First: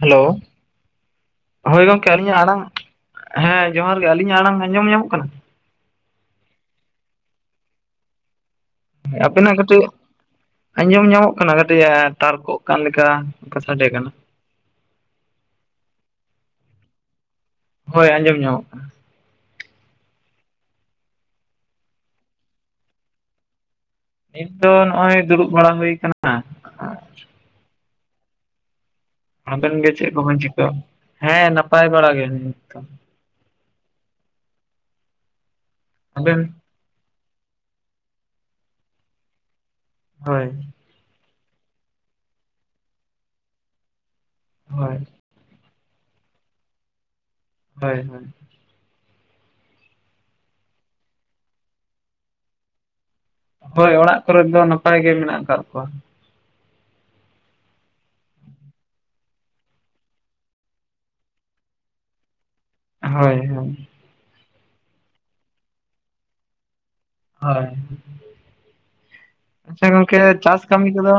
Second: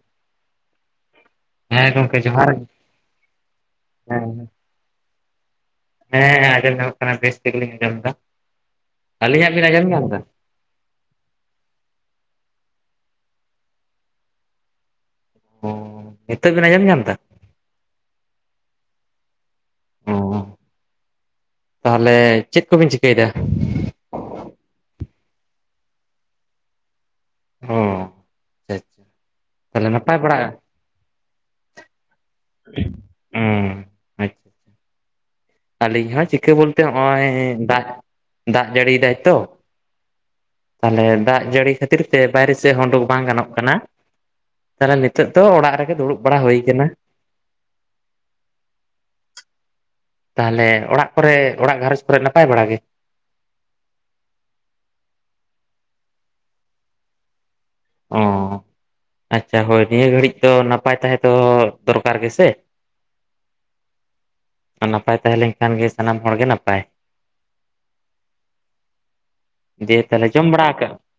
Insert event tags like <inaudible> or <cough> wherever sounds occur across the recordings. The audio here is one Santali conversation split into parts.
ᱦᱮᱞᱳ ᱦᱳᱭ ᱦᱮᱸ ᱜᱚᱝᱠᱮ ᱟᱹᱞᱤᱧ ᱟᱜ ᱡᱚᱦᱟᱨ ᱟᱲᱟᱝ ᱜᱮ ᱦᱮᱸ ᱡᱚᱦᱟᱨ ᱜᱮ ᱟᱹᱞᱤᱧ ᱟᱜ ᱟᱲᱟᱝ ᱟᱸᱡᱚᱢ ᱧᱟ ᱢᱚᱜ ᱠᱟᱱᱟ ᱦᱮᱸ ᱦᱮᱸ ᱟᱡᱚᱢ ᱧᱟᱢ ᱠᱟᱱᱟ ᱵᱮᱥ ᱛᱮ ᱜᱮ ᱞᱤᱧ ᱟᱸᱡᱚᱢ ᱮᱫᱟ ᱟᱵᱤᱱ ᱟᱹᱞᱤᱧᱟᱜ ᱱᱟᱜ ᱵᱤᱱ ᱠᱟᱹᱴᱤᱡ ᱟᱸᱡᱚᱢ ᱧᱟᱢ ᱮᱫᱟ ᱟᱸᱡᱚᱢ ᱧᱟ ᱢᱚᱜ ᱠᱟᱱᱟ ᱠᱟᱹᱴᱤᱡ ᱛᱟᱨ ᱠᱚᱜ ᱠᱟᱱ ᱞᱮᱠᱟ ᱥᱟᱰᱮ ᱠᱟᱱᱟ ᱚ ᱱᱤᱛᱚᱜ ᱵᱤᱱ ᱟᱸᱡᱚᱢ ᱧᱟᱢ ᱫᱟ ᱦᱳᱭ ᱟᱸᱡᱚᱢ ᱧᱟ ᱢᱚᱜᱼᱟ ᱠᱟᱱᱟ ᱚ ᱛᱟᱦᱞᱮ ᱪᱮᱫ ᱠᱚᱵᱤᱱ ᱪᱤᱠᱟᱹᱭ ᱫᱟ ᱱᱤᱛ ᱫᱚ ᱱᱚᱜ ᱚᱭ ᱫᱩᱲᱩᱵ ᱵᱟᱲᱟ ᱦᱩᱭ ᱟᱠᱟᱱᱟ ᱟᱪᱪᱷᱟ ᱚ ᱟᱪᱪᱷᱟ ᱟᱪᱪᱷᱟ ᱟᱵᱮᱱ ᱛᱟᱦᱚᱞᱮ ᱜᱮ ᱪᱮᱫ ᱱᱟᱯᱟᱭ ᱠᱚ ᱵᱮᱱ ᱵᱟᱲᱟᱜᱼᱟ ᱪᱤᱠᱟᱹᱭ ᱮᱫᱟ ᱦᱮᱸ ᱱᱟᱯᱟᱭ ᱵᱟᱲᱟ ᱜᱮ ᱱᱤᱛ ᱫᱚ ᱩᱸ ᱟᱪ ᱟᱹᱞᱤᱧ ᱦᱚᱸ ᱟᱵᱮᱱ ᱪᱤᱠᱟᱹ ᱵᱚᱞᱛᱮ ᱦᱚᱜᱼᱚᱭ ᱫᱟᱜ ᱫᱟᱜ ᱡᱟᱹᱲᱤᱭ ᱫᱟᱭ ᱛᱚ ᱦᱳᱭ ᱛᱟᱦᱞᱮ ᱫᱟᱜ ᱡᱟᱹᱲᱤ ᱠᱷᱟᱹᱛᱤᱨ ᱛᱮ ᱵᱟᱭᱨᱮ ᱥᱮᱫ ᱩᱸᱰᱳᱠ ᱵᱟᱝ ᱜᱟᱱᱚᱜ ᱠᱟᱱᱟ ᱛᱟᱦᱞᱮ ᱦᱳᱭ ᱱᱤᱛᱚᱜ ᱛᱚ ᱚᱲᱟᱜ ᱨᱮᱜᱮ ᱫᱩᱲᱩᱵ ᱵᱟᱲᱟ ᱦᱩᱭᱠᱟᱱᱟ ᱦᱳᱭ ᱦᱳᱭ ᱛᱟᱦᱚᱞᱮ ᱚᱲᱟᱜ ᱠᱚᱨᱮ ᱚᱲᱟᱜ ᱜᱷᱟᱨᱚᱸᱡᱽ ᱠᱚᱨᱮ ᱱᱟᱯᱟᱭ ᱵᱟᱲᱟ ᱜᱮ? ᱦᱳᱭ ᱚᱲᱟᱜ ᱠᱚᱨᱮ ᱫᱚ ᱱᱟᱯᱟᱭ ᱜᱮ ᱢᱮᱱᱟᱜ ᱟᱠᱟᱫ ᱠᱚᱣᱟ ᱚ ᱟᱪᱪᱷᱟ ᱦᱳᱭ ᱱᱤᱭᱟᱹ ᱜᱷᱟᱹᱲᱤᱡ ᱫᱚ ᱱᱟᱯᱟᱭ ᱛᱟᱦᱮᱸ ᱫᱚ ᱫᱚᱨᱠᱟᱨ ᱜᱮᱥᱮ ᱦᱳᱭ ᱦᱳᱭ ᱟᱨ ᱱᱟᱯᱟᱭ ᱛᱟᱦᱮᱸ ᱞᱮᱱ ᱠᱷᱟᱱ ᱜᱮ ᱥᱟᱱᱟᱢ ᱦᱚᱲᱜᱮ ᱱᱟᱯᱟᱭ ᱦᱳᱭ ᱟᱪᱪᱷᱟ ᱫᱤᱭᱮ ᱜᱚᱢᱠᱮ ᱛᱟᱦᱚᱞᱮ ᱡᱚᱢ ᱪᱟᱥ ᱵᱟᱲᱟ ᱠᱟᱹᱢᱤ ᱟᱠᱟᱜ ᱠᱚᱫᱚ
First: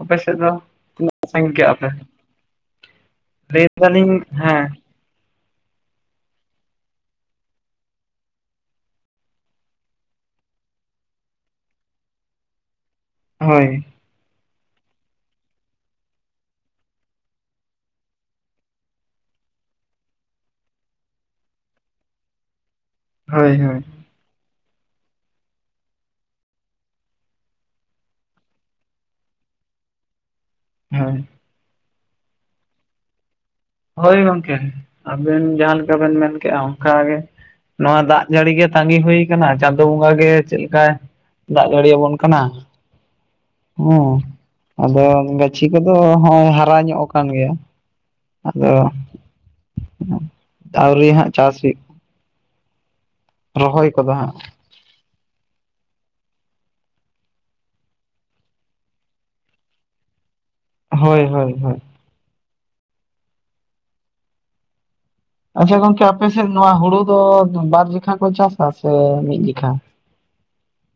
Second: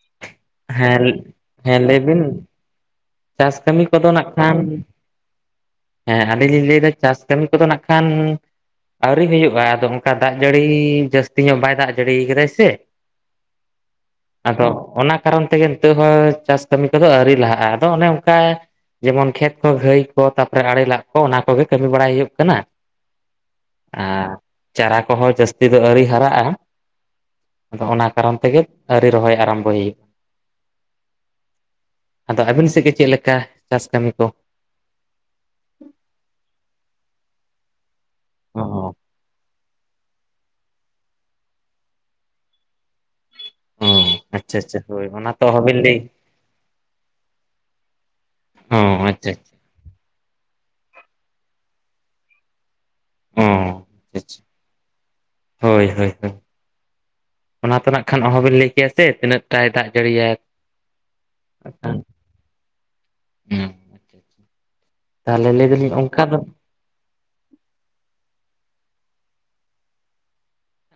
ᱟᱯᱮ ᱥᱮᱫ ᱫᱚ ᱦᱮᱸ ᱛᱤᱱᱟᱹᱜ ᱥᱟᱺᱜᱤᱧ ᱠᱮᱜᱼᱟ ᱦᱮᱸ ᱯᱮ? ᱞᱟᱹᱭ ᱵᱤᱱ ᱪᱟᱥ ᱞᱟᱹᱭ ᱠᱟᱹᱢᱤ ᱠᱚᱫᱚ ᱫᱟᱞᱤᱧ ᱱᱟᱜ ᱠᱷᱟᱱ ᱦᱮᱸ ᱦᱮᱸ ᱟᱹᱞᱤᱧ ᱞᱤᱧ ᱞᱟᱹᱭᱫᱟ ᱪᱟᱥ ᱠᱟᱹᱢᱤ ᱠᱚᱫᱚ ᱱᱟᱜ ᱠᱷᱟᱱ ᱟᱣᱨᱤ ᱦᱳᱭᱳᱜᱼᱟ ᱟᱫᱚ ᱚᱱᱠᱟ ᱫᱟᱜ ᱡᱟᱹᱲᱤ, ᱡᱟᱹᱥᱛᱤ ᱧᱚᱜ ᱵᱟᱭ ᱫᱟᱜ ᱡᱟᱹᱲᱤ ᱠᱟᱫᱟᱭ ᱥᱮ ᱦᱳᱭ᱾ ᱟᱫᱚ ᱚᱱᱟ ᱠᱟᱨᱚᱱ ᱛᱮᱜᱮ ᱱᱤᱛᱳᱜ ᱦᱚᱸ, ᱪᱟᱥ ᱠᱟᱹᱢᱤ ᱠᱚᱫᱚ ᱟᱹᱣᱨᱤ ᱞᱟᱦᱟᱜᱼᱟ᱾ ᱟᱫᱚ ᱚᱱᱮ ᱚᱱᱠᱟ ᱡᱮᱢᱚᱱ ᱠᱷᱮᱛ ᱠᱚ ᱜᱷᱟᱹᱭ ᱠᱚ, ᱛᱟᱯᱚᱨᱮ ᱟᱲᱮ ᱞᱟᱜ ᱠᱚ, ᱚᱱᱟ ᱠᱚᱜᱮ ᱠᱟᱹᱢᱤ ᱵᱟᱲᱟᱭ ᱦᱳᱭᱳᱜ ᱠᱟᱱᱟ᱾ ᱦᱳᱭᱻ ᱦᱳᱭᱻ᱾ ᱟᱨ ᱪᱟᱨᱟ ᱠᱚᱦᱚᱸ ᱡᱟᱹᱥᱛᱤ ᱫᱚ ᱟᱹᱣᱨᱤ ᱦᱟᱨᱟᱜᱼᱟ᱾ ᱟᱫᱚ ᱚᱱᱟ ᱠᱟᱨᱚᱱ ᱛᱮᱜᱮ ᱟᱹᱨᱤ ᱨᱚᱦᱚᱭ ᱟᱨᱟᱢᱵᱚᱭ ᱦᱳᱭ᱾ ᱟᱫᱚ ᱟᱹᱵᱤᱱ ᱥᱮᱫ ᱜᱮ ᱪᱮᱫ ᱞᱮᱠᱟ? ᱪᱟᱥ ᱠᱟᱹᱢᱤ ᱦᱳᱭ ᱠᱚ? ᱜᱚᱝᱠᱮ, ᱟᱵᱮᱱ ᱡᱟᱦᱟᱸ ᱞᱮᱠᱟᱵᱮᱱ ᱢᱮᱱ ᱠᱮᱜᱼᱟ ᱚᱱᱠᱟ ᱜᱮ᱾ ᱱᱚᱣᱟ ᱫᱟᱜ ᱡᱟᱹᱲᱤ ᱚ ᱜᱮ ᱛᱟᱸᱜᱤ ᱦᱳᱭ ᱠᱟᱱᱟ ᱪᱟᱸᱫᱳ ᱵᱚᱸᱜᱟ ᱜᱮ ᱪᱮᱫ ᱞᱮᱠᱟᱭ ᱫᱟᱜ ᱡᱟᱹᱲᱤ ᱟᱵᱚᱱ ᱠᱟᱱᱟ᱾ ᱦᱚᱸ ᱟᱪᱪᱷᱟ ᱟᱪᱪᱷᱟ ᱟᱫᱚ ᱦᱳᱭ ᱚᱱᱟ ᱛᱚ ᱜᱟᱹᱪᱷᱤ ᱚᱦᱚᱵᱤᱱ ᱠᱚᱫᱚ ᱞᱟᱹᱭ ᱦᱚᱸᱜ-ᱚᱭ ᱦᱟᱨᱟ ᱧᱚᱜ ᱠᱟᱱ ᱜᱮᱭᱟ᱾ ᱟᱫᱚ ᱚ ᱟᱪᱪᱷᱟ ᱟᱹᱣᱨᱤ ᱦᱟᱸᱜ ᱪᱟᱥ ᱦᱩᱭᱩᱜ ᱚ ᱨᱚᱦᱚᱭ ᱠᱚᱫᱚ ᱦᱟᱸᱜ ᱦᱳᱭᱻ ᱦᱳᱭᱻ ᱦᱳᱭᱻ᱾ ᱚᱱᱟ ᱛᱚ ᱱᱟᱜ ᱠᱷᱟᱱ ᱚᱦᱚᱵᱤᱱ ᱞᱟᱹᱭ ᱠᱮᱭᱟ ᱥᱮ, ᱛᱤᱱᱟᱹᱜ ᱴᱟᱭ ᱫᱟᱜ ᱡᱟᱹᱲᱤ ᱭᱟᱭ᱾ ᱦᱳᱭᱻ ᱦᱳᱭᱻ ᱦᱳᱭᱻ᱾ ᱦᱩᱸ ᱟᱪᱪᱷᱟ ᱟᱪᱪᱷᱟ <unintelligible> ᱟᱪᱪᱷᱟ ᱜᱚᱝᱠᱮ ᱟᱯᱮᱥᱮᱫ ᱱᱚᱣᱟ ᱦᱩᱲᱩ ᱫᱚ ᱵᱟᱨ ᱡᱚᱠᱷᱟ ᱠᱚ ᱪᱟᱥᱟ ᱥᱮ ᱢᱤᱫ ᱡᱚᱠᱷᱟ?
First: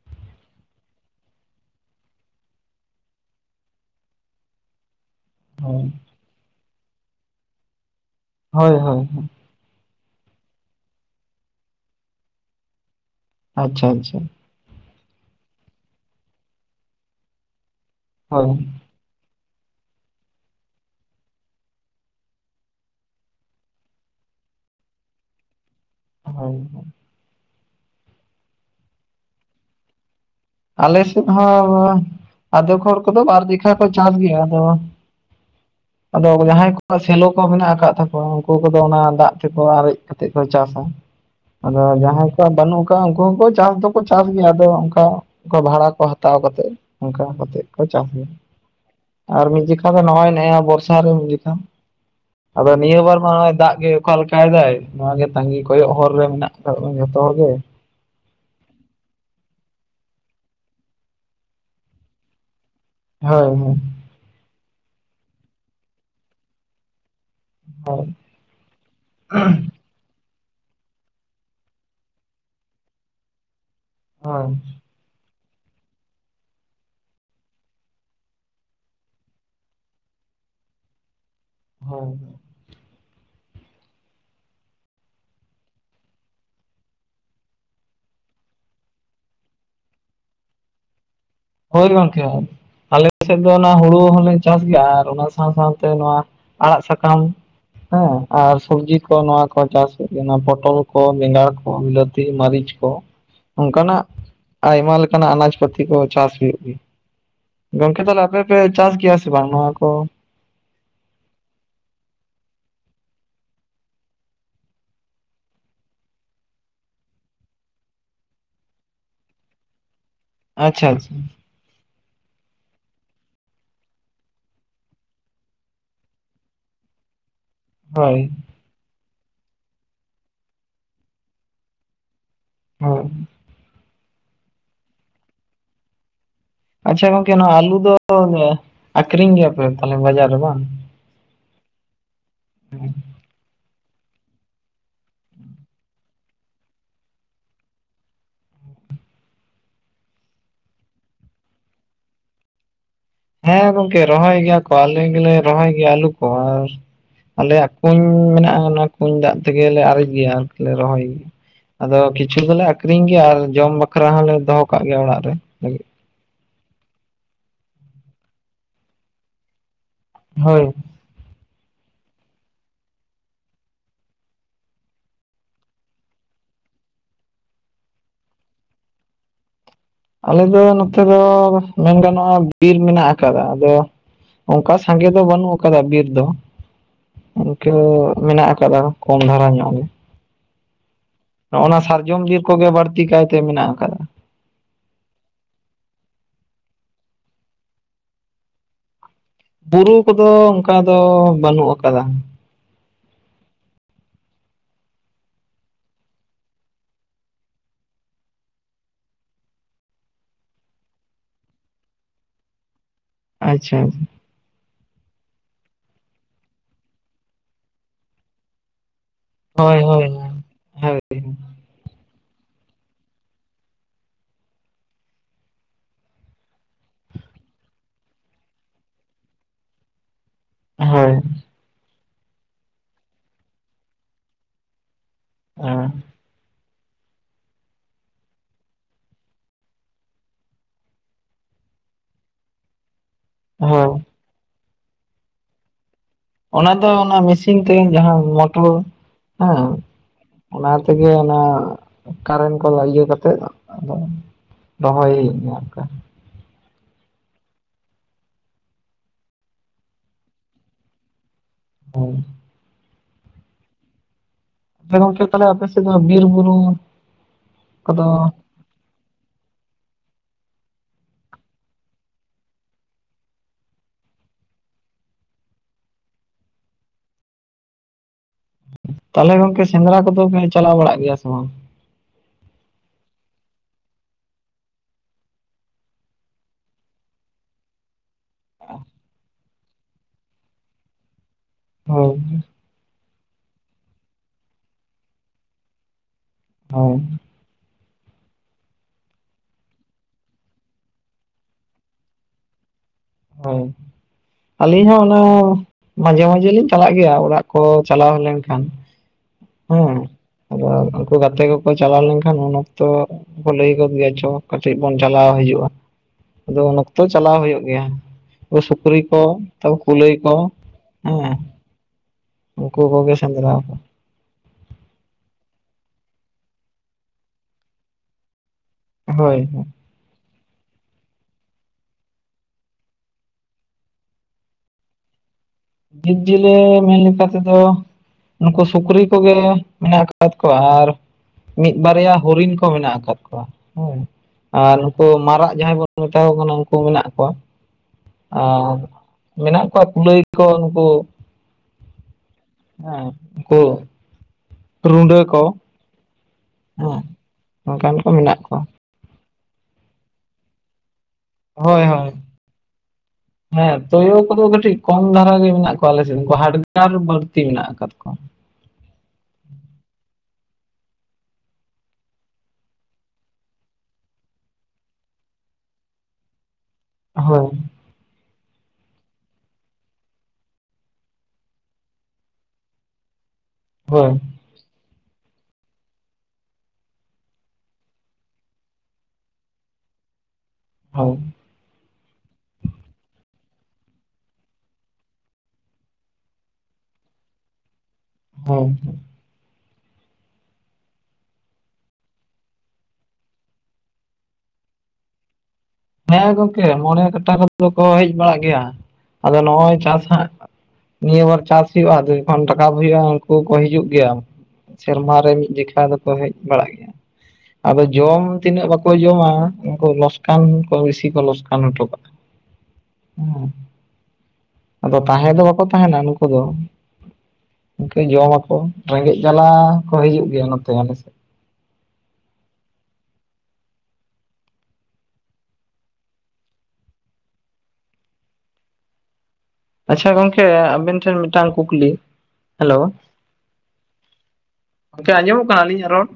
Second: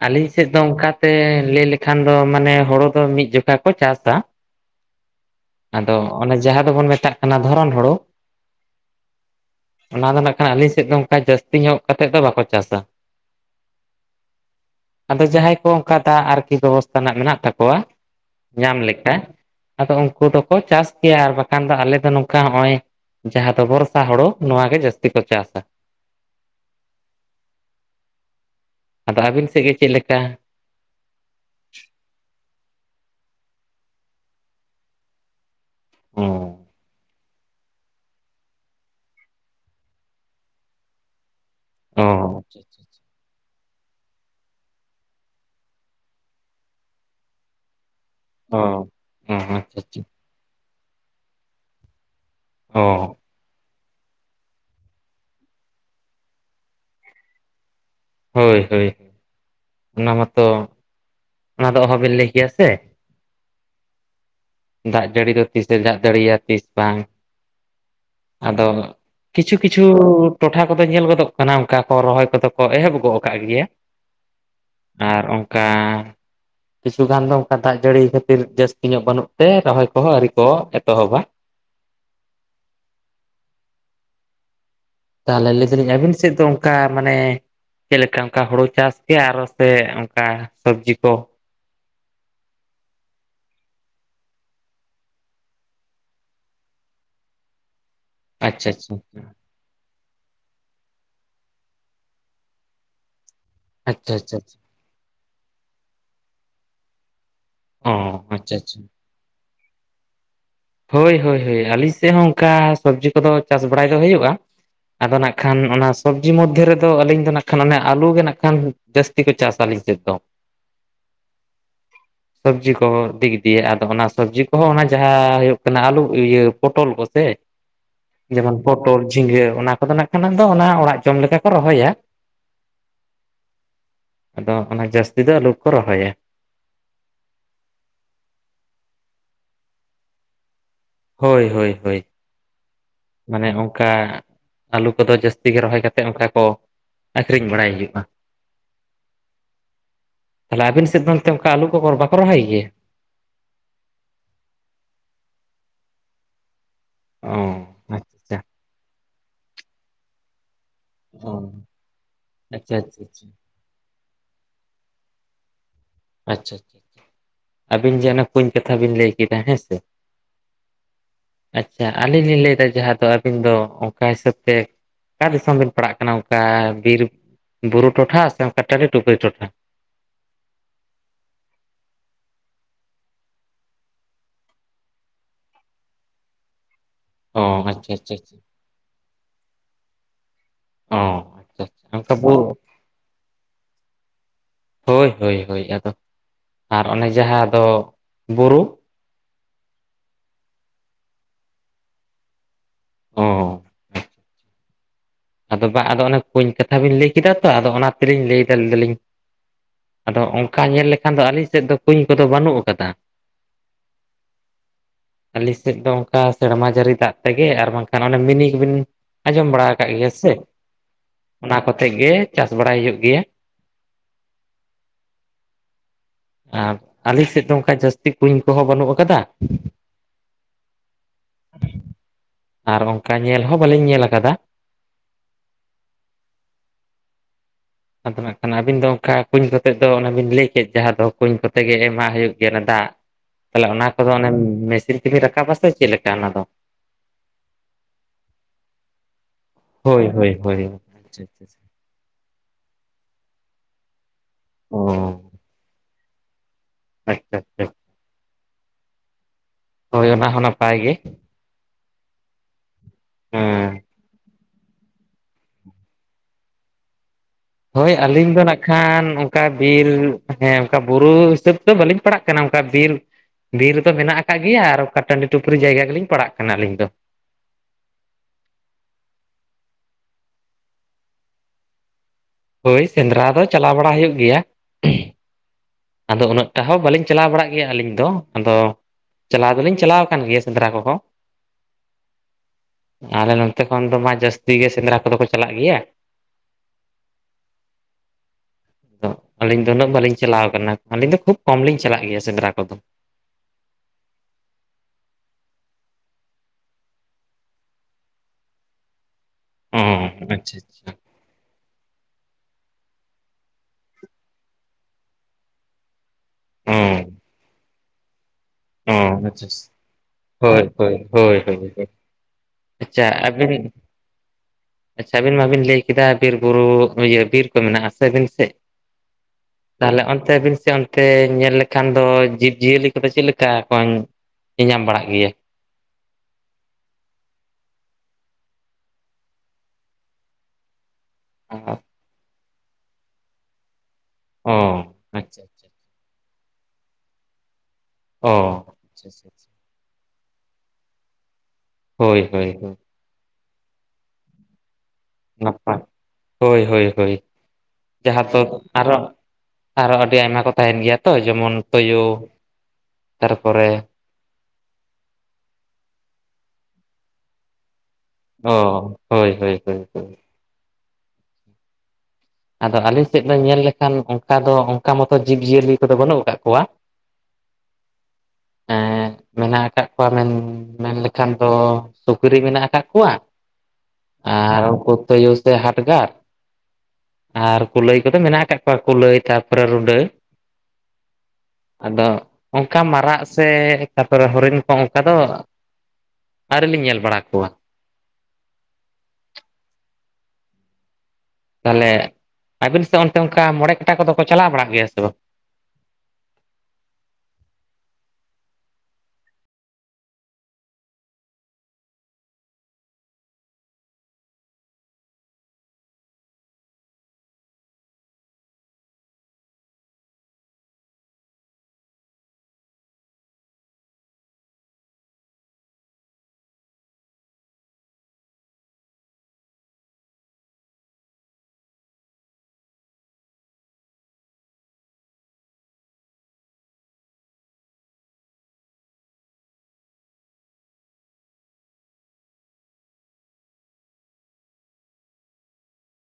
ᱟᱹᱞᱤᱧ ᱥᱮᱫ ᱫᱚ ᱚᱱᱠᱟᱛᱮ ᱞᱟᱹᱭ ᱞᱮᱠᱷᱟᱱ ᱫᱚ ᱢᱟᱱᱮ ᱦᱳᱲᱳ ᱫᱚ, ᱢᱤᱫ ᱡᱚᱠᱷᱟ ᱠᱚ ᱪᱟᱥᱟ᱾ <inaudible> ᱟᱫᱚ ᱚᱱᱮ ᱡᱟᱦᱟᱸ ᱫᱚᱵᱚᱱ ᱢᱮᱛᱟᱜ ᱠᱟᱱᱟ ᱫᱷᱚᱨᱚᱱ ᱦᱳᱲᱳ᱾ ᱦᱳᱭᱻ ᱦᱳᱭᱻ᱾ ᱚᱱᱟ ᱫᱚ ᱱᱟᱜ ᱠᱷᱟᱱ ᱟᱞᱤᱧ ᱥᱮᱜ ᱫᱚ, ᱚᱱᱠᱟ ᱡᱟᱹᱥᱛᱤ ᱧᱚᱜ ᱠᱟᱛᱮᱫ ᱫᱚ ᱵᱟᱠᱚ ᱪᱟᱥᱟ᱾ ᱟᱪᱪᱷᱟᱻ ᱟᱪᱪᱷᱟᱻ᱾ ᱟᱫᱚ ᱡᱟᱦᱟᱸᱭ ᱠᱚ ᱚᱱᱠᱟ ᱫᱟᱜ ᱟᱨᱠᱤ ᱵᱮᱵᱚᱥᱛᱷᱟ ᱨᱮᱱᱟᱜ ᱢᱮᱱᱟᱜ ᱛᱟᱠᱚᱣᱟ ᱦᱳᱭ ᱧᱟᱢ ᱞᱮᱠᱟ ᱟᱫᱚ ᱩᱱᱠᱩ ᱫᱚᱠᱚ ᱪᱟᱥ ᱜᱮᱭᱟ ᱟᱨ ᱵᱟᱠᱷᱟᱱ ᱫᱚ ᱟᱞᱮ ᱫᱚ ᱱᱚᱝᱠᱟ ᱦᱚᱜᱼᱚᱭ ᱡᱟᱦᱟᱸ ᱫᱚ ᱵᱚᱨᱥᱟ ᱦᱳᱲᱳ ᱱᱚᱣᱟ ᱜᱮ ᱡᱟᱹᱥᱛᱤ ᱠᱚ ᱪᱟᱥᱟ᱾ ᱦᱳᱭᱻ ᱦᱮᱸ᱾ ᱟᱫᱚ ᱟᱹᱵᱤᱱ ᱥᱮᱜ ᱜᱮ ᱪᱮᱜ ᱞᱮᱠᱟ? ᱟᱞᱮ ᱥᱮᱫ ᱦᱚ ᱟᱫᱷᱮᱠ ᱦᱚᱲ ᱠᱚᱫᱚ ᱵᱟᱨ ᱡᱮᱠᱷᱟ ᱠᱚ ᱪᱟᱥ ᱜᱮᱭᱟ ᱟᱫᱚ, ᱚ ᱟᱫᱚ ᱡᱟᱦᱟᱸᱭ ᱠᱚᱣᱟᱜ ᱥᱮᱞᱳ ᱠᱚ ᱢᱮᱱᱟᱜ ᱟᱠᱟᱫ ᱛᱟᱠᱚᱣᱟ ᱩᱱᱠᱩ ᱠᱚᱫᱚ ᱚᱱᱟ ᱫᱟᱜ ᱛᱮᱠᱚ ᱟᱨᱮᱡ ᱠᱟᱛᱮ ᱠᱚ ᱪᱟᱥᱟ᱾ ᱟᱫᱚ ᱚ ᱡᱟᱦᱟᱸᱭ ᱠᱚᱣᱟᱜ ᱟᱪᱪᱷᱟ ᱵᱟᱹᱱᱩᱜ ᱠᱟᱜ, ᱩᱱᱠᱩ ᱦᱚᱸᱠᱚ ᱪᱟᱥ ᱫᱚᱠᱚ ᱪᱟᱥ ᱜᱮᱭᱟ ᱟᱫᱚ ᱚᱱᱠᱟ ᱚᱱᱠᱟ ᱵᱷᱟᱲᱟ ᱠᱚ ᱦᱟᱛᱟᱣ ᱠᱟᱛᱮᱜ ᱚᱱᱠᱟ ᱠᱟᱛᱮᱜ ᱠᱚ ᱪᱟᱥ ᱜᱮᱭᱟ᱾ ᱦᱚᱸ᱾ ᱟᱨ ᱢᱤᱫ ᱡᱮᱠᱷᱟ ᱫᱚ ᱱᱚᱜ-ᱚᱭ ᱱᱮᱜ-ᱮ ᱟᱻ ᱵᱚᱨᱥᱟ ᱨᱮ ᱢᱤ ᱢᱤᱫ ᱡᱚᱠᱷᱟ ᱟᱫᱚ ᱚ ᱱᱤᱭᱟᱹ ᱵᱟᱨ ᱢᱟ ᱱᱚᱜ-ᱚᱭ ᱫᱟᱜ ᱜᱮᱼᱼ ᱚᱠᱟ ᱞᱮᱠᱟᱭ ᱫᱟᱭ ᱱᱚᱣᱟ ᱜᱮ ᱛᱟᱸᱜᱤ ᱠᱚᱭᱚᱜ ᱦᱚᱨ ᱨᱮ ᱢᱮᱱᱟᱜ ᱟᱠᱟᱫ ᱞᱮᱭᱟ ᱡᱚᱛᱚ ᱦᱚᱲ ᱜᱮ ᱦᱳᱭ ᱦᱳᱭ ᱚᱱᱟ ᱢᱟᱛᱚ ᱚᱱᱟ ᱫᱚ ᱚᱦᱚ ᱵᱮᱱ ᱞᱟᱹᱭ ᱠᱮᱭᱟ ᱥᱮ᱾ ᱦᱳᱭ ᱦᱳᱭ᱾ ᱫᱟᱜ ᱡᱟᱹᱲᱤ ᱫᱚ ᱛᱤᱥᱮ ᱫᱟᱜ ᱡᱟᱹᱲᱤᱭᱟ ᱛᱤᱥ ᱵᱟᱝ ᱦᱳᱭ ᱟᱫᱚ ᱠᱤᱪᱷᱩ ᱠᱤ ᱠᱤᱪᱷᱩ ᱴᱚᱴᱷᱟ ᱠᱚᱫᱚ ᱧᱮᱞ ᱜᱚᱫᱚᱜ ᱠᱟᱱᱟ ᱚᱱᱠᱟ ᱠᱚ ᱨᱚᱦᱚᱭ ᱠᱚᱫᱚ ᱠᱚ ᱮᱦᱚᱵ ᱜᱚᱜ ᱠᱟᱜ ᱜᱮᱭᱟ᱾ ᱦᱚᱭ᱾ ᱟᱨ ᱚᱝᱠᱟᱼᱼ ᱠᱤᱪᱷᱩ ᱜᱟᱱ ᱫᱚ ᱚᱱᱠᱟ ᱫᱟᱜ ᱡᱟᱹᱲᱤ ᱠᱷᱟᱹᱛᱤᱨ ᱡᱟᱹᱥᱛᱤ ᱧᱚᱜ ᱵᱟᱹᱱᱩᱜ ᱛᱮ ᱨᱚᱦᱚᱭ ᱠᱚ ᱦᱚᱸ ᱟᱹᱣᱨᱤ ᱠᱚ ᱮᱛᱚᱦᱚᱵᱟ᱾ ᱦᱚᱭ ᱦᱚᱭ᱾ ᱛᱟᱦᱚᱞᱮ ᱞᱟᱹᱭ ᱫᱟᱹᱞᱤᱧ ᱟᱹᱵᱤᱱ ᱥᱮᱫ ᱫᱚ ᱚᱱᱠᱟ ᱢᱟᱱᱮᱼᱼ ᱪᱮᱫ ᱞᱮᱠᱟ, ᱚᱱᱠᱟ ᱦᱩᱲᱩ ᱪᱟᱥ ᱜᱮ, ᱟᱨᱚ ᱥᱮ ᱚᱱᱠᱟ ᱥᱚᱵᱽᱡᱤ ᱠᱚ? ᱦᱳᱭ ᱜᱚᱢᱠᱮ ᱟᱞᱮ ᱥᱮᱫ ᱫᱚ ᱚᱱᱟ ᱦᱩᱲᱩ ᱦᱚᱸᱞᱮᱧ ᱪᱟᱥ ᱜᱮᱭᱟ ᱟᱨ ᱚᱱᱟ ᱥᱟᱶ ᱥᱟᱶᱛᱮ ᱱᱚᱣᱟ ᱟᱲᱟᱜ ᱥᱟᱠᱟᱢ ᱦᱮᱸ ᱟᱨ ᱟᱪᱪᱷᱟ ᱥᱚᱵᱽᱡᱤ ᱠᱚ ᱟᱪᱪᱷᱟ ᱱᱚᱣᱟ ᱠᱚ ᱪᱟᱥ ᱦᱩᱭᱩᱜ ᱠᱟᱱᱟ, ᱯᱚᱴᱚᱞ ᱠᱚ, ᱵᱮᱸᱜᱟᱲ ᱠᱚ, ᱵᱤᱞᱟᱹᱛᱤ ᱢᱟᱹᱨᱤᱪ ᱠᱚ ᱾ ᱚᱱᱠᱟᱱᱟᱜ, ᱟᱪᱪᱷᱟ ᱟᱪᱪᱷᱟ ᱟᱭᱢᱟ ᱞᱮᱠᱟᱱᱟᱜ, ᱟᱱᱟᱡ ᱯᱟᱹᱛᱤ ᱠᱚ ᱪᱟᱥ ᱦᱩᱭᱩᱜ ᱜᱮ ᱾ ᱜᱚᱝᱠᱮ, ᱛᱟᱦᱚᱞᱮ, ᱚ ᱟᱯᱮ ᱟᱪᱪᱷᱟ ᱯᱮ ᱟᱪᱪᱷᱟ ᱪᱟᱥ ᱜᱮᱭᱟ ᱥᱮ, ᱵᱟᱝ ᱱᱚᱣᱟ ᱠᱚ? ᱦᱳᱭ ᱦᱳᱭ, ᱟᱹᱞᱤᱧ ᱥᱮᱫ ᱦᱚᱸ, ᱚᱱᱠᱟ ᱥᱚᱵᱽᱡᱤ ᱠᱚᱫᱚ ᱪᱟᱥ ᱵᱟᱲᱟᱭ ᱫᱚ ᱦᱩᱭᱩᱜ-ᱟ ᱾ ᱟᱫᱚ ᱱᱟᱜᱠᱷᱟᱱ ᱚᱱᱟ, ᱥᱚᱵᱽᱡᱤ ᱢᱚᱫᱽᱫᱷᱮ ᱨᱮᱫᱚ, ᱟᱹᱞᱤᱧ ᱫᱚ ᱱᱟᱜ ᱠᱷᱟᱱ, ᱚᱱᱮ ᱟᱹᱞᱩ ᱜᱮ ᱱᱟᱜᱠᱷᱟᱱ ᱡᱟᱹᱥᱛᱤ ᱠᱚ, ᱪᱟᱥᱟ ᱟᱹᱞᱤᱧ ᱥᱮᱫ ᱫᱚ ᱾ ᱟᱼᱪᱪᱷᱟ, ᱟᱪᱪᱷᱟ ᱾ ᱥᱚᱵᱽᱡᱤ ᱠᱚ ᱦᱚᱸ ᱤᱠ ᱤᱫᱤᱭᱟᱹ ᱟᱫᱚ ᱚᱱᱟ ᱥᱚᱵᱽᱡᱤ ᱠᱚᱦᱚᱸ ᱚᱱᱟ ᱡᱟᱦᱟᱸ ᱦᱩᱭᱩᱜ ᱠᱟ ᱠᱟᱱᱟ ᱟᱹᱞᱩ ᱤᱭᱟᱹ ᱯᱚᱴᱚᱞ ᱠᱚᱥᱮ ᱦᱳᱭ ᱡᱮᱢᱚᱱ ᱯᱚᱴᱚᱞ ᱡᱷᱤᱸᱜᱟᱹ ᱚᱱᱟ ᱠᱚᱫᱚ ᱱᱟᱜᱠᱷᱟᱱᱟᱜ ᱫᱚ ᱚᱱᱟ ᱚᱲᱟᱜ ᱡᱚᱢ ᱞᱮᱠᱟ ᱠᱚ ᱨᱚᱦᱚᱭᱟ᱾ ᱦᱳᱭ᱾ ᱟᱫᱚ ᱚᱱᱟ ᱡᱟᱹᱥᱛᱤ ᱫᱚ ᱟᱹᱞᱩ ᱠᱚ ᱨᱚᱦᱚᱭᱟ᱾ ᱟᱪᱪᱷᱟ ᱜᱚᱝᱠᱮ? ᱱᱚᱣᱟ ᱟᱞᱩ ᱫᱚ ᱟᱠᱷᱨᱤᱧ ᱜᱮᱭᱟᱯᱮ ᱛᱟᱦᱚᱞᱮ, ᱵᱟᱡᱟᱨ ᱨᱮ ᱵᱟᱝ? ᱦᱳᱭ ᱦᱳᱭ ᱦᱳᱭ ᱢᱟᱱᱮ ᱚᱠ ᱚᱱᱠᱟ ᱟᱹᱞᱩ ᱠᱚᱫᱚ ᱡᱟᱹᱥᱛᱤ ᱜᱮ ᱨᱚᱦᱚᱭ ᱠᱟᱛᱮᱫ ᱚᱱᱠᱟ ᱠᱚ ᱟᱹᱠᱷᱨᱤᱧ ᱵᱟᱲᱟᱭ ᱦᱩᱭᱩᱜ-ᱟ᱾ ᱛᱟᱦᱚᱞᱮ, ᱟᱵᱤᱱ ᱥᱮᱫ ᱫᱚ ᱱᱤᱛᱚᱜ ᱟᱞᱩ ᱠᱚᱠᱚ ᱵᱟᱠᱚ ᱨᱚᱦᱚᱭ ᱜᱮ? ᱦᱮᱸᱻ, ᱜᱚᱝᱠᱮ, ᱨᱚᱦᱚᱭ ᱜᱮᱭᱟ ᱠᱚ, ᱟ. ᱞᱤᱧ ᱜᱤᱞᱤᱧ ᱨᱚᱦᱚᱭ ᱜᱮᱭᱟ, ᱟᱞᱩ ᱠᱚ ᱟᱨ ᱚ ᱟᱞᱮᱭᱟᱜ ᱠᱩᱧ ᱟᱪᱪᱷᱟ ᱟᱪᱪᱷᱟ ᱢᱮᱱᱟᱜ-ᱟ ᱚᱱᱟ ᱠᱩᱧ ᱫᱟᱜ ᱛᱮᱜᱮᱞᱮ ᱟᱨᱮᱡ ᱜᱮᱭᱟ᱾ ᱞᱮ ᱨᱚᱦᱚᱭ ᱜᱮᱭᱟ ᱚ ᱟᱫᱚ ᱠᱤᱪᱷᱩ ᱫᱚᱞᱮ ᱟᱪᱪᱷᱟ ᱟᱪᱪᱷᱟ ᱟᱠᱷᱨᱤᱧ ᱜᱮᱭᱟ ᱟᱪᱪᱷᱟ ᱟᱨ ᱡᱚᱢ ᱵᱟᱠᱷᱨᱟ ᱦᱚᱸᱞᱮ, ᱫᱚᱦᱚ ᱠᱟᱜ ᱜᱮᱭᱟ, ᱚᱲᱟᱜ ᱨᱮ ᱞᱟᱹᱜᱤᱫ ᱾ ᱟᱪᱪᱷᱟ ᱟᱪᱪᱷᱟ ᱟᱹᱵᱤᱱ ᱡᱮ ᱚᱱᱟ ᱠᱩᱧ ᱠᱟᱛᱷᱟ ᱵᱤᱱ ᱞᱟᱹᱭ ᱠᱮᱫᱟ ᱦᱮᱸᱥᱮ ᱦᱳᱭ ᱾ ᱟᱪᱪᱷᱟ ᱟᱹᱞᱤᱧ ᱞᱤᱧ ᱞᱟᱹᱭᱫᱟ ᱡᱟᱦᱟᱸ ᱫᱚ ᱟᱹᱵᱤᱱ ᱫᱚ ᱚᱱᱠᱟ ᱦᱤᱥᱟᱹᱵ ᱛᱮ ᱚᱠᱟ ᱫᱤᱥᱚᱢ ᱵᱤᱱ ᱯᱟᱲᱟᱜ ᱠᱟᱱᱟ ᱾ ᱚᱱᱠᱟ ᱵᱤᱨ ᱵᱩᱨᱩ ᱴᱚᱴᱷᱟ ᱥᱮ? ᱚᱱᱠᱟ ᱴᱟᱺᱰᱤ ᱴᱩᱯᱨᱤ ᱴᱚᱴᱷᱟ ᱾ ᱟᱞᱮ ᱫᱚ ᱱᱚᱛᱮ ᱫᱚ ᱢᱮᱱ ᱜᱟᱱᱚᱜ-ᱟ ᱵᱤᱨ ᱢᱮᱱᱟᱜ ᱟᱠᱟᱫᱟ ᱟᱫᱚ ᱚᱱᱠᱟ ᱥᱟᱸᱜᱮ ᱫᱚ ᱵᱟᱹᱱᱩᱜ ᱟᱠᱟᱫᱟ ᱵᱤᱨ ᱫᱚ᱾ ᱚ ᱤᱱᱠᱟᱹ ᱟᱪᱪᱷᱟ ᱟᱪᱪᱷᱟ ᱟᱪᱪᱷᱟ ᱢᱮᱱᱟᱜ ᱟᱠᱟᱫᱟ, ᱠᱚᱢ ᱫᱷᱟᱨᱟ ᱧᱚᱜ ᱜᱮ ᱾ ᱚ, ᱟᱪᱪᱷᱟ ᱱᱚᱜ-ᱚᱭ ᱟᱪᱪᱷᱟ ᱱᱚᱣᱟ ᱚᱱᱠᱟ ᱥᱟᱨᱡᱚᱢ ᱵᱤᱨ ᱵᱩᱨᱩ ᱠᱚᱜᱮ ᱵᱟᱹᱲᱛᱤ ᱠᱟᱭᱛᱮ ᱢᱮᱱᱟᱜ ᱟᱠᱟᱫᱟ᱾ ᱦᱳᱭ, ᱦᱳᱭ ᱦᱳᱭ, ᱟᱫᱚ ᱟᱨ ᱚᱱᱮ ᱡᱟᱦᱟᱸ ᱫᱚ ᱵᱩᱨᱩ ᱵᱩᱨᱩ ᱠᱚᱫᱚ ᱚᱱᱠᱟ ᱫᱚ ᱵᱟᱹᱱᱩᱜ ᱟᱠᱟᱫᱟ᱾ ᱚ ᱟᱫᱚ ᱵᱟᱝ ᱟᱫᱚ ᱚᱱᱮ ᱠᱩᱧ ᱠᱟᱛᱷᱟ ᱵᱤᱱ ᱞᱟᱹᱭ ᱠᱮᱫᱟ ᱛᱚ ᱟᱫᱚ ᱚᱱᱟ ᱛᱮᱞᱤᱧ ᱞᱟᱹᱭᱟ ᱞᱟᱹᱭ ᱫᱟᱞᱤᱧ ᱟᱫᱚ ᱚᱱᱠᱟ ᱧᱮᱞ ᱞᱮᱠᱷᱟᱱ ᱫᱚ ᱟᱹᱞᱤᱧ ᱥᱮᱫ ᱫᱚ ᱠᱩᱧ ᱠᱚᱫᱚ ᱵᱟᱹᱱᱩᱜ ᱟᱠᱟᱫᱟ᱾ ᱟᱪᱪᱷᱟ᱾ ᱟᱞᱮᱥᱮᱫ ᱫᱚ ᱚᱱᱠᱟ ᱥᱮᱨᱢᱟ ᱡᱟᱹᱲᱤ ᱫᱟᱜ ᱛᱮᱜᱮ, ᱟᱨ ᱵᱟᱝᱠᱷᱟᱱ ᱚᱱᱮ ᱢᱤᱱᱤ ᱠᱚᱵᱤᱱ ᱟᱸᱡᱚᱢ ᱵᱟᱲᱟ ᱦᱳᱭ ᱟᱠᱟᱫ ᱦᱳᱭ ᱜᱮᱭᱟ ᱦᱳᱭ ᱚᱱᱟ ᱠᱚᱛᱮ ᱜᱮ ᱪᱟᱥ ᱵᱟᱲᱟᱭ ᱦᱳᱭᱳᱜ ᱜᱮᱭᱟ᱾ <inaudible> ᱟᱨ ᱟᱞᱮ ᱥᱮᱫ ᱫᱚ ᱚᱝᱠᱟ ᱡᱟᱹᱥᱛᱤ ᱠᱩᱧ ᱠᱚᱦᱚᱸ ᱵᱟᱹᱱᱩᱜ ᱠᱟᱫᱟ᱾ ᱦᱳᱭ᱾ ᱟᱨ ᱚᱱᱠᱟ ᱧᱮᱞ ᱦᱚᱸ ᱵᱟᱹᱞᱤᱧ ᱧᱮᱞ ᱠᱟᱫᱟ᱾ ᱚᱸᱻ᱾ ᱟᱫᱚ ᱱᱟᱜ ᱠᱷᱟᱱ ᱟᱹᱵᱤᱱ ᱫᱚ ᱚᱱᱠᱟ ᱠᱩᱧ ᱠᱚᱛᱮ ᱫᱚ ᱚᱱᱟ ᱵᱤᱱ ᱞᱟᱹᱭ ᱠᱮᱫ ᱡᱟᱦᱟᱸ ᱫᱚ ᱠᱩᱧ ᱠᱚᱛᱮ ᱜᱮ ᱮᱢᱟ ᱦᱳᱭᱳᱜ ᱜᱮᱭᱟ ᱚᱱᱟ ᱫᱟᱜ᱾ ᱛᱟᱦᱚᱞᱮ ᱚᱱᱟ ᱦᱳᱭ ᱠᱚᱫᱚ ᱚᱱᱮ ᱢᱮᱥᱤᱱ ᱛᱮᱵᱤᱱ ᱨᱟᱠᱟᱵᱟ ᱥᱮ ᱪᱮᱫᱮᱠᱟ ᱚᱱᱟ ᱫᱚ? ᱚᱱᱟ ᱫᱚ ᱚᱱᱟ ᱢᱮᱥᱤᱱ ᱛᱮ ᱡᱟᱦᱟᱸ ᱢᱚᱴᱚᱨ ᱦᱮᱸ ᱦᱳᱭ ᱦᱳᱭ ᱦᱳᱭ ᱚᱱᱟ ᱛᱮᱜᱮ ᱟᱪᱪᱷᱟ ᱟᱪᱪᱷᱟ ᱚᱱᱟ ᱠᱟᱨᱮᱱ ᱠᱚ ᱤᱭᱟᱹ ᱠᱟᱛᱮᱫ ᱟᱫᱚ ᱚ ᱨᱚᱦᱚᱭ ᱦᱳᱭᱳᱜ ᱜᱮᱭᱟ ᱚᱱᱠᱟ᱾ ᱟᱪᱪᱷᱟᱻᱟᱪᱪᱷᱟᱻ᱾ ᱦᱳᱭ ᱚᱱᱟ ᱦᱚᱸ ᱱᱟᱯᱟᱭ ᱜᱮ ᱦᱚᱭ ᱦᱮᱸ ᱜᱚᱝᱠᱮ ᱛᱟᱦᱟᱞᱮ ᱟᱯᱮᱥᱮᱫ ᱫᱚ ᱵᱤᱨᱼ ᱵᱩᱨᱩ ᱦᱳᱭ ᱠᱚᱫᱚ ᱟᱹᱞᱤᱧ ᱫᱚ ᱱᱟᱜ ᱠᱷᱟᱱ ᱚᱱᱠᱟ ᱵᱤᱨ ᱦᱮᱸ ᱚᱱᱠᱟ ᱵᱩᱨᱩ ᱦᱤᱥᱟᱹᱵ ᱛᱮ ᱵᱟᱹᱞᱤᱧ ᱯᱟᱲᱟᱜ ᱠᱟᱱᱟ ᱚᱱᱠᱟ ᱵᱤᱨ ᱵᱤᱨ ᱨᱮ ᱫᱚ ᱢᱮᱱᱟᱜ ᱟᱠᱟᱫ ᱜᱮᱭᱟ ᱟᱨ ᱚᱠᱟ ᱴᱟᱹᱸᱰᱤ ᱴᱩᱯᱨᱤ ᱡᱟᱭᱜᱟ ᱜᱮᱞᱤᱧ ᱯᱟᱲᱟᱜ ᱠᱟᱱᱟ ᱟᱹᱞᱤᱧ ᱫᱚ ᱾ ᱛᱟᱦᱚᱞᱮ ᱜᱚᱝᱠᱮ ᱥᱮᱸᱫᱽᱨᱟ ᱠᱚᱫᱚ ᱵᱮᱱ ᱪᱟᱞᱟᱣ ᱵᱟᱲᱟᱜ ᱜᱮᱭᱟ ᱥᱮ ᱵᱟᱝ? ᱦᱳᱭ ᱥᱮᱸᱫᱽᱨᱟ ᱫᱚ ᱪᱟᱞᱟᱣ ᱵᱟᱲᱟ ᱦᱩᱭᱩᱜ ᱜᱮᱭᱟ ᱾ ᱟᱫᱚ ᱩᱱᱟᱹᱜ ᱴᱟ ᱦᱚᱸ ᱵᱟᱹᱞᱤᱧ ᱪᱟᱞᱟᱣ ᱵᱟᱲᱟᱜ ᱜᱮᱭᱟ ᱟᱹᱞᱤᱧ ᱫᱚ ᱾ ᱟᱫᱚ ᱪᱟᱞᱟᱣ ᱫᱚᱞᱤᱧ ᱪᱟᱞᱟᱣ ᱠᱟᱱ ᱜᱮᱭᱟ ᱥᱮᱸᱫᱽᱨᱟ ᱠᱚᱦᱚ ᱾ ᱦᱳᱭ ᱟᱞᱮ ᱱᱚᱱᱛᱮ ᱠᱷᱚᱱ ᱫᱚ ᱢᱟ ᱡᱟᱹᱥᱛᱤ ᱜᱮ ᱥᱮᱸᱫᱽᱨᱟ ᱠᱚᱫᱚ ᱠᱚ ᱪᱟᱞᱟᱜ ᱜᱮᱭᱟ ᱾ ᱦᱳᱭ ᱟᱹᱞᱤᱧ ᱫᱚ ᱩᱱᱟᱹᱜ ᱵᱟᱹᱞᱤᱧ ᱪᱟᱞᱟᱣ ᱠᱟᱱᱟ ᱾ ᱟᱹᱞᱤᱧ ᱫᱚ ᱠᱷᱩᱵ ᱠᱚᱢ ᱞᱤᱧ ᱪᱟᱞᱟᱜ ᱜᱮᱭᱟ ᱥᱮᱸᱫᱽᱨᱟ ᱠᱚᱫᱚ ᱾ ᱦᱳᱭ ᱾ ᱟᱹᱞᱤᱧ ᱦᱚᱸ ᱩᱱᱟᱜ ᱢᱟᱡᱷᱮ ᱢᱟᱡᱷᱮ ᱞᱤᱧ ᱪᱟᱞᱟᱜ ᱜᱮᱭᱟ ᱚᱲᱟᱜ ᱠᱚ ᱪᱟᱞᱟᱣ ᱞᱮᱱᱠᱷᱟᱱ ᱦᱮᱸ, ᱚᱸ ᱟᱪᱪᱷᱟ ᱟᱫᱚ ᱟᱪᱪᱷᱟ ᱩᱱᱠᱩ ᱜᱟᱛᱮ ᱠᱚᱠᱚ ᱪᱟᱞᱟᱣ ᱞᱮᱱᱠᱷᱟᱱ ᱩᱱ ᱚᱠᱛᱚ ᱠᱚ ᱞᱟᱹᱭ ᱜᱚᱫ ᱜᱮᱭᱟ ᱪᱚ ᱠᱟᱹᱴᱤᱡ ᱵᱚᱱ ᱪᱟᱞᱟᱣ ᱦᱤᱡᱩᱜᱼᱟ ᱾ ᱟᱫᱚ ᱩᱱ ᱚᱠᱛᱚ ᱚᱸ ᱪᱟᱞᱟᱣ ᱦᱩᱭᱩᱜ ᱜᱮᱭᱟ‌᱾ ᱚᱸ ᱟᱪᱪᱷᱟ ᱪᱷᱟᱞᱟᱣ ᱠᱩᱞᱟᱹᱭ ᱾ ᱠᱚ ᱦᱳᱭ ᱦᱳᱭ ᱦᱮᱸ ᱦᱳᱭ ᱦᱳᱭ ᱩᱱᱠᱩ ᱟᱪᱪᱷᱟ ᱠᱚᱜᱮ ᱥᱮᱸᱫᱽᱨᱟ ᱟᱹᱵᱤᱱᱤᱡ ᱠᱚ ᱟᱪᱪᱷᱟ ᱟᱹᱵᱤᱱ ᱢᱟᱵᱤᱱ ᱞᱟᱹᱭ ᱠᱮᱫᱟ ᱵᱤᱨ ᱵᱩᱨᱩ ᱤᱭᱟᱹ ᱵᱤᱨ ᱠᱚ ᱢᱮᱱᱟᱜ ᱟᱥᱮ ᱟᱹᱵᱤᱱ ᱥᱮᱜ? ᱦᱳᱭ ᱦᱳᱭ ᱛᱟᱦᱚᱞᱮ ᱚᱱᱛᱮ ᱵᱤᱱ ᱥᱮ ᱚᱱᱛᱮ ᱧᱮᱞ ᱞᱮᱠᱷᱟᱱ ᱫᱚ ᱡᱤᱵᱽ ᱡᱤᱭᱟᱹᱞᱤ ᱠᱚᱫᱚ ᱪᱮᱫ ᱞᱮᱠᱟ ᱞᱮᱠᱟ ᱠᱚ ᱧᱮᱧᱟᱢ ᱵᱟᱲᱟᱜ ᱜᱮᱭᱟ? ᱡᱤᱵᱽ ᱡᱤᱭᱟᱹᱞᱤ ᱢᱮᱱ ᱞᱮᱠᱟ ᱛᱮᱫᱚ ᱱᱩᱠᱩ ᱥᱩᱠᱨᱤ ᱠᱚᱜᱮ ᱢᱮᱱᱟᱜ ᱟᱠᱟᱫ ᱠᱚᱣᱟ ᱟᱨ ᱢᱤᱫ ᱵᱟᱨᱭᱟ ᱦᱚᱨᱤᱱ ᱠᱚ ᱢᱮᱱᱟᱜ ᱟᱠᱟᱫ ᱠᱚᱣᱟ ᱦᱳᱭ, ᱚ ᱟᱨ ᱱᱩᱠᱩ ᱟᱪᱪᱷᱟ ᱢᱟᱨᱟᱜ ᱟᱪᱪᱷᱟ ᱡᱟᱦᱟᱸᱭ ᱵᱚᱱ ᱢᱮᱛᱟ ᱠᱚ ᱠᱟᱱᱟ ᱩᱱᱠᱩ ᱦᱚᱸ ᱢᱮᱱᱟᱜ ᱠᱚᱣᱟ ᱚ ᱟᱨ ᱟᱪᱪᱷᱟ ᱟᱪᱪᱷᱟ ᱢᱮᱱᱟᱜ ᱠᱚᱣᱟ ᱠᱩᱞᱟᱹᱭ ᱠᱚ ᱩᱱᱠᱩ ᱦᱳᱭ ᱦᱳᱭ ᱦᱳᱭ ᱦᱮᱸ ᱩᱱᱠᱩ ᱨᱩᱸᱰᱟᱹ ᱠᱚ ᱱᱟᱯᱟᱭ ᱦᱳᱭ ᱦᱳᱭ ᱦᱮᱸ ᱦᱳᱭ ᱚᱱᱠᱟᱱ ᱾ ᱠᱚ ᱡᱟᱦᱟᱸ ᱫᱚ ᱢᱮᱱᱟᱜ ᱠᱚᱣᱟ ᱟᱨᱦᱚ ᱟᱨᱦᱚ ᱟᱹᱰᱤ ᱟᱭᱢᱟ ᱠᱚ ᱛᱟᱦᱮᱱ ᱜᱮᱭᱟ ᱛᱚ ᱡᱮᱢᱚᱱ ᱦᱳᱭ ᱛᱳᱭᱳ ᱛᱟᱨᱯᱚᱨᱮ ᱛᱚᱭᱚ ᱠᱚᱫᱚ ᱠᱟᱹᱴᱤᱡ ᱠᱚᱢ ᱫᱷᱟᱨᱟ ᱜᱮ ᱢᱮᱱᱟᱜ ᱠᱚᱣᱟ ᱟᱞᱮ ᱥᱮᱫ, ᱩᱱᱠᱩ ᱦᱟᱰᱜᱟᱨ ᱵᱟᱹᱲᱛᱤ ᱢᱮᱱᱟᱜ ᱟᱠᱫ ᱠᱚᱣᱟ ᱚ ᱦᱳᱭ ᱦᱳᱭ ᱦᱳᱭ ᱦᱳᱭ ᱟᱫᱚ ᱟᱞᱮ ᱥᱮᱫ ᱫᱚ ᱧᱮᱞ ᱞᱮᱠᱷᱟᱱ ᱚᱱᱠᱟ ᱫᱚ ᱚᱱᱠᱟ ᱢᱚᱛᱚ ᱡᱤᱵᱽᱼᱡᱤᱭᱟᱹᱞᱤ ᱠᱚᱫᱚ ᱵᱟᱹᱱᱩᱜ ᱟᱠᱟᱫ ᱠᱚᱣᱟ ᱾ ᱦᱳᱭ ᱮᱻ ᱢᱮᱱᱟᱜ ᱟᱠᱟᱫ ᱠᱚᱣᱟ ᱢᱮᱱᱼ ᱢᱮᱱ ᱞᱮᱠᱷᱟᱱ ᱫᱚ ᱥᱩᱠᱨᱤ ᱢᱮᱱᱟᱜ ᱟᱠᱟᱫ ᱠᱚᱣᱟ ᱦᱳᱭ ᱟᱨ ᱩᱱᱠᱩ ᱛᱩᱭᱩ ᱥᱮ ᱦᱟᱰᱜᱟᱨ ᱟᱨ ᱠᱩᱞᱟᱹᱭ ᱠᱚᱫᱚ ᱢᱮᱱᱟᱜ ᱟᱠᱟᱫ ᱠᱚᱣᱟ, ᱠᱩᱞᱟᱹᱭ ᱛᱟᱨᱯᱚᱨᱮ ᱨᱩᱱᱰᱟᱹ ᱦᱳᱭ ᱟᱫᱚ ᱚᱱᱠᱟ ᱢᱟᱨᱟᱫ ᱥᱮ ᱛᱟᱨᱯᱚᱨᱮ ᱦᱚᱨᱤᱱ ᱠᱚ ᱚᱱᱠᱟ ᱫᱚ ᱟᱹᱣᱨᱤ ᱞᱤᱧ ᱧᱮᱞ ᱵᱟᱲᱟ ᱠᱚᱣᱟ ᱦᱳᱭ ᱦᱳᱭ ᱛᱟᱦᱚᱞᱮ ᱟᱵᱤᱱ ᱥᱮᱫ ᱚᱱᱛᱮ ᱚᱱᱠᱟ ᱢᱚᱬᱮ ᱠᱟᱴᱟ ᱠᱚᱫᱚ ᱠᱚ ᱪᱟᱞᱟᱣ ᱵᱟᱲᱟᱜ ᱜᱮᱭᱟ ᱥᱮ ᱵᱟᱝ? ᱦᱮᱸ ᱜᱚᱝᱠᱮ ᱢᱚᱬᱮ ᱠᱟᱴᱟ ᱠᱚᱫᱚ ᱠᱚ ᱦᱮᱡ ᱵᱟᱲᱟᱜ ᱜᱮᱭᱟ ᱾ ᱟᱫᱚ ᱱᱚᱜᱼᱚᱭ ᱪᱟᱥ ᱦᱟᱸᱜ ᱱᱤᱭᱟᱹ ᱵᱟᱨ ᱪᱟᱥ ᱦᱩᱭᱩᱜᱼᱟ ᱟᱫᱚ ᱡᱚᱠᱷᱚᱱ ᱨᱟᱠᱟᱵ ᱟᱜᱩ ᱦᱩᱭᱩᱜᱼᱟ ᱩᱱᱠᱩ ᱠᱚ ᱦᱤᱡᱩᱜ ᱜᱮᱭᱟ᱾ ᱥᱮᱨᱢᱟ ᱨᱮ ᱢᱤᱫ ᱡᱮᱠᱷᱟ ᱫᱚᱠᱚ ᱦᱮᱡ ᱵᱟᱲᱟᱜ ᱜᱮᱭᱟ᱾ ᱟᱫᱚ ᱡᱚᱢ ᱛᱤᱱᱟᱹᱜ ᱵᱟᱠᱚ ᱡᱚᱢᱟ ᱩᱱᱠᱩ ᱞᱚᱥᱠᱟᱱ ᱠᱚ ᱵᱤᱥᱤ ᱠᱚ ᱞᱪᱥᱠᱟᱱ ᱦᱟᱴᱟ ᱠᱟᱜᱼᱟ᱾ ᱟᱫᱚ ᱛᱟᱦᱮᱸ ᱫᱚ ᱵᱟᱠᱚ ᱛᱟᱦᱮᱸᱱᱟ ᱱᱩᱠᱩ ᱫᱚ᱾ ᱤᱱᱠᱟᱹ ᱡᱚᱢᱟᱠᱚ ᱨᱮᱸᱜᱮᱡ ᱡᱟᱞᱟᱻ ᱠᱚ ᱦᱤᱡᱩᱜ ᱜᱮᱭᱟ ᱱᱚᱛᱮ ᱟᱞᱮ ᱥᱮᱫ᱾ ᱟᱪᱪᱷᱟ ᱜᱚᱝᱠᱮ ᱟᱵᱮᱱ ᱴᱷᱮᱱ ᱢᱮᱫᱴᱟᱝ ᱠᱩᱠᱞᱤ, ᱦᱮᱞᱳᱣ ᱜᱟᱝᱠᱮ ᱟᱸᱡᱚᱢᱚᱜ ᱠᱟᱱᱟ ᱟᱞᱤᱧᱟ ᱨᱚᱲ?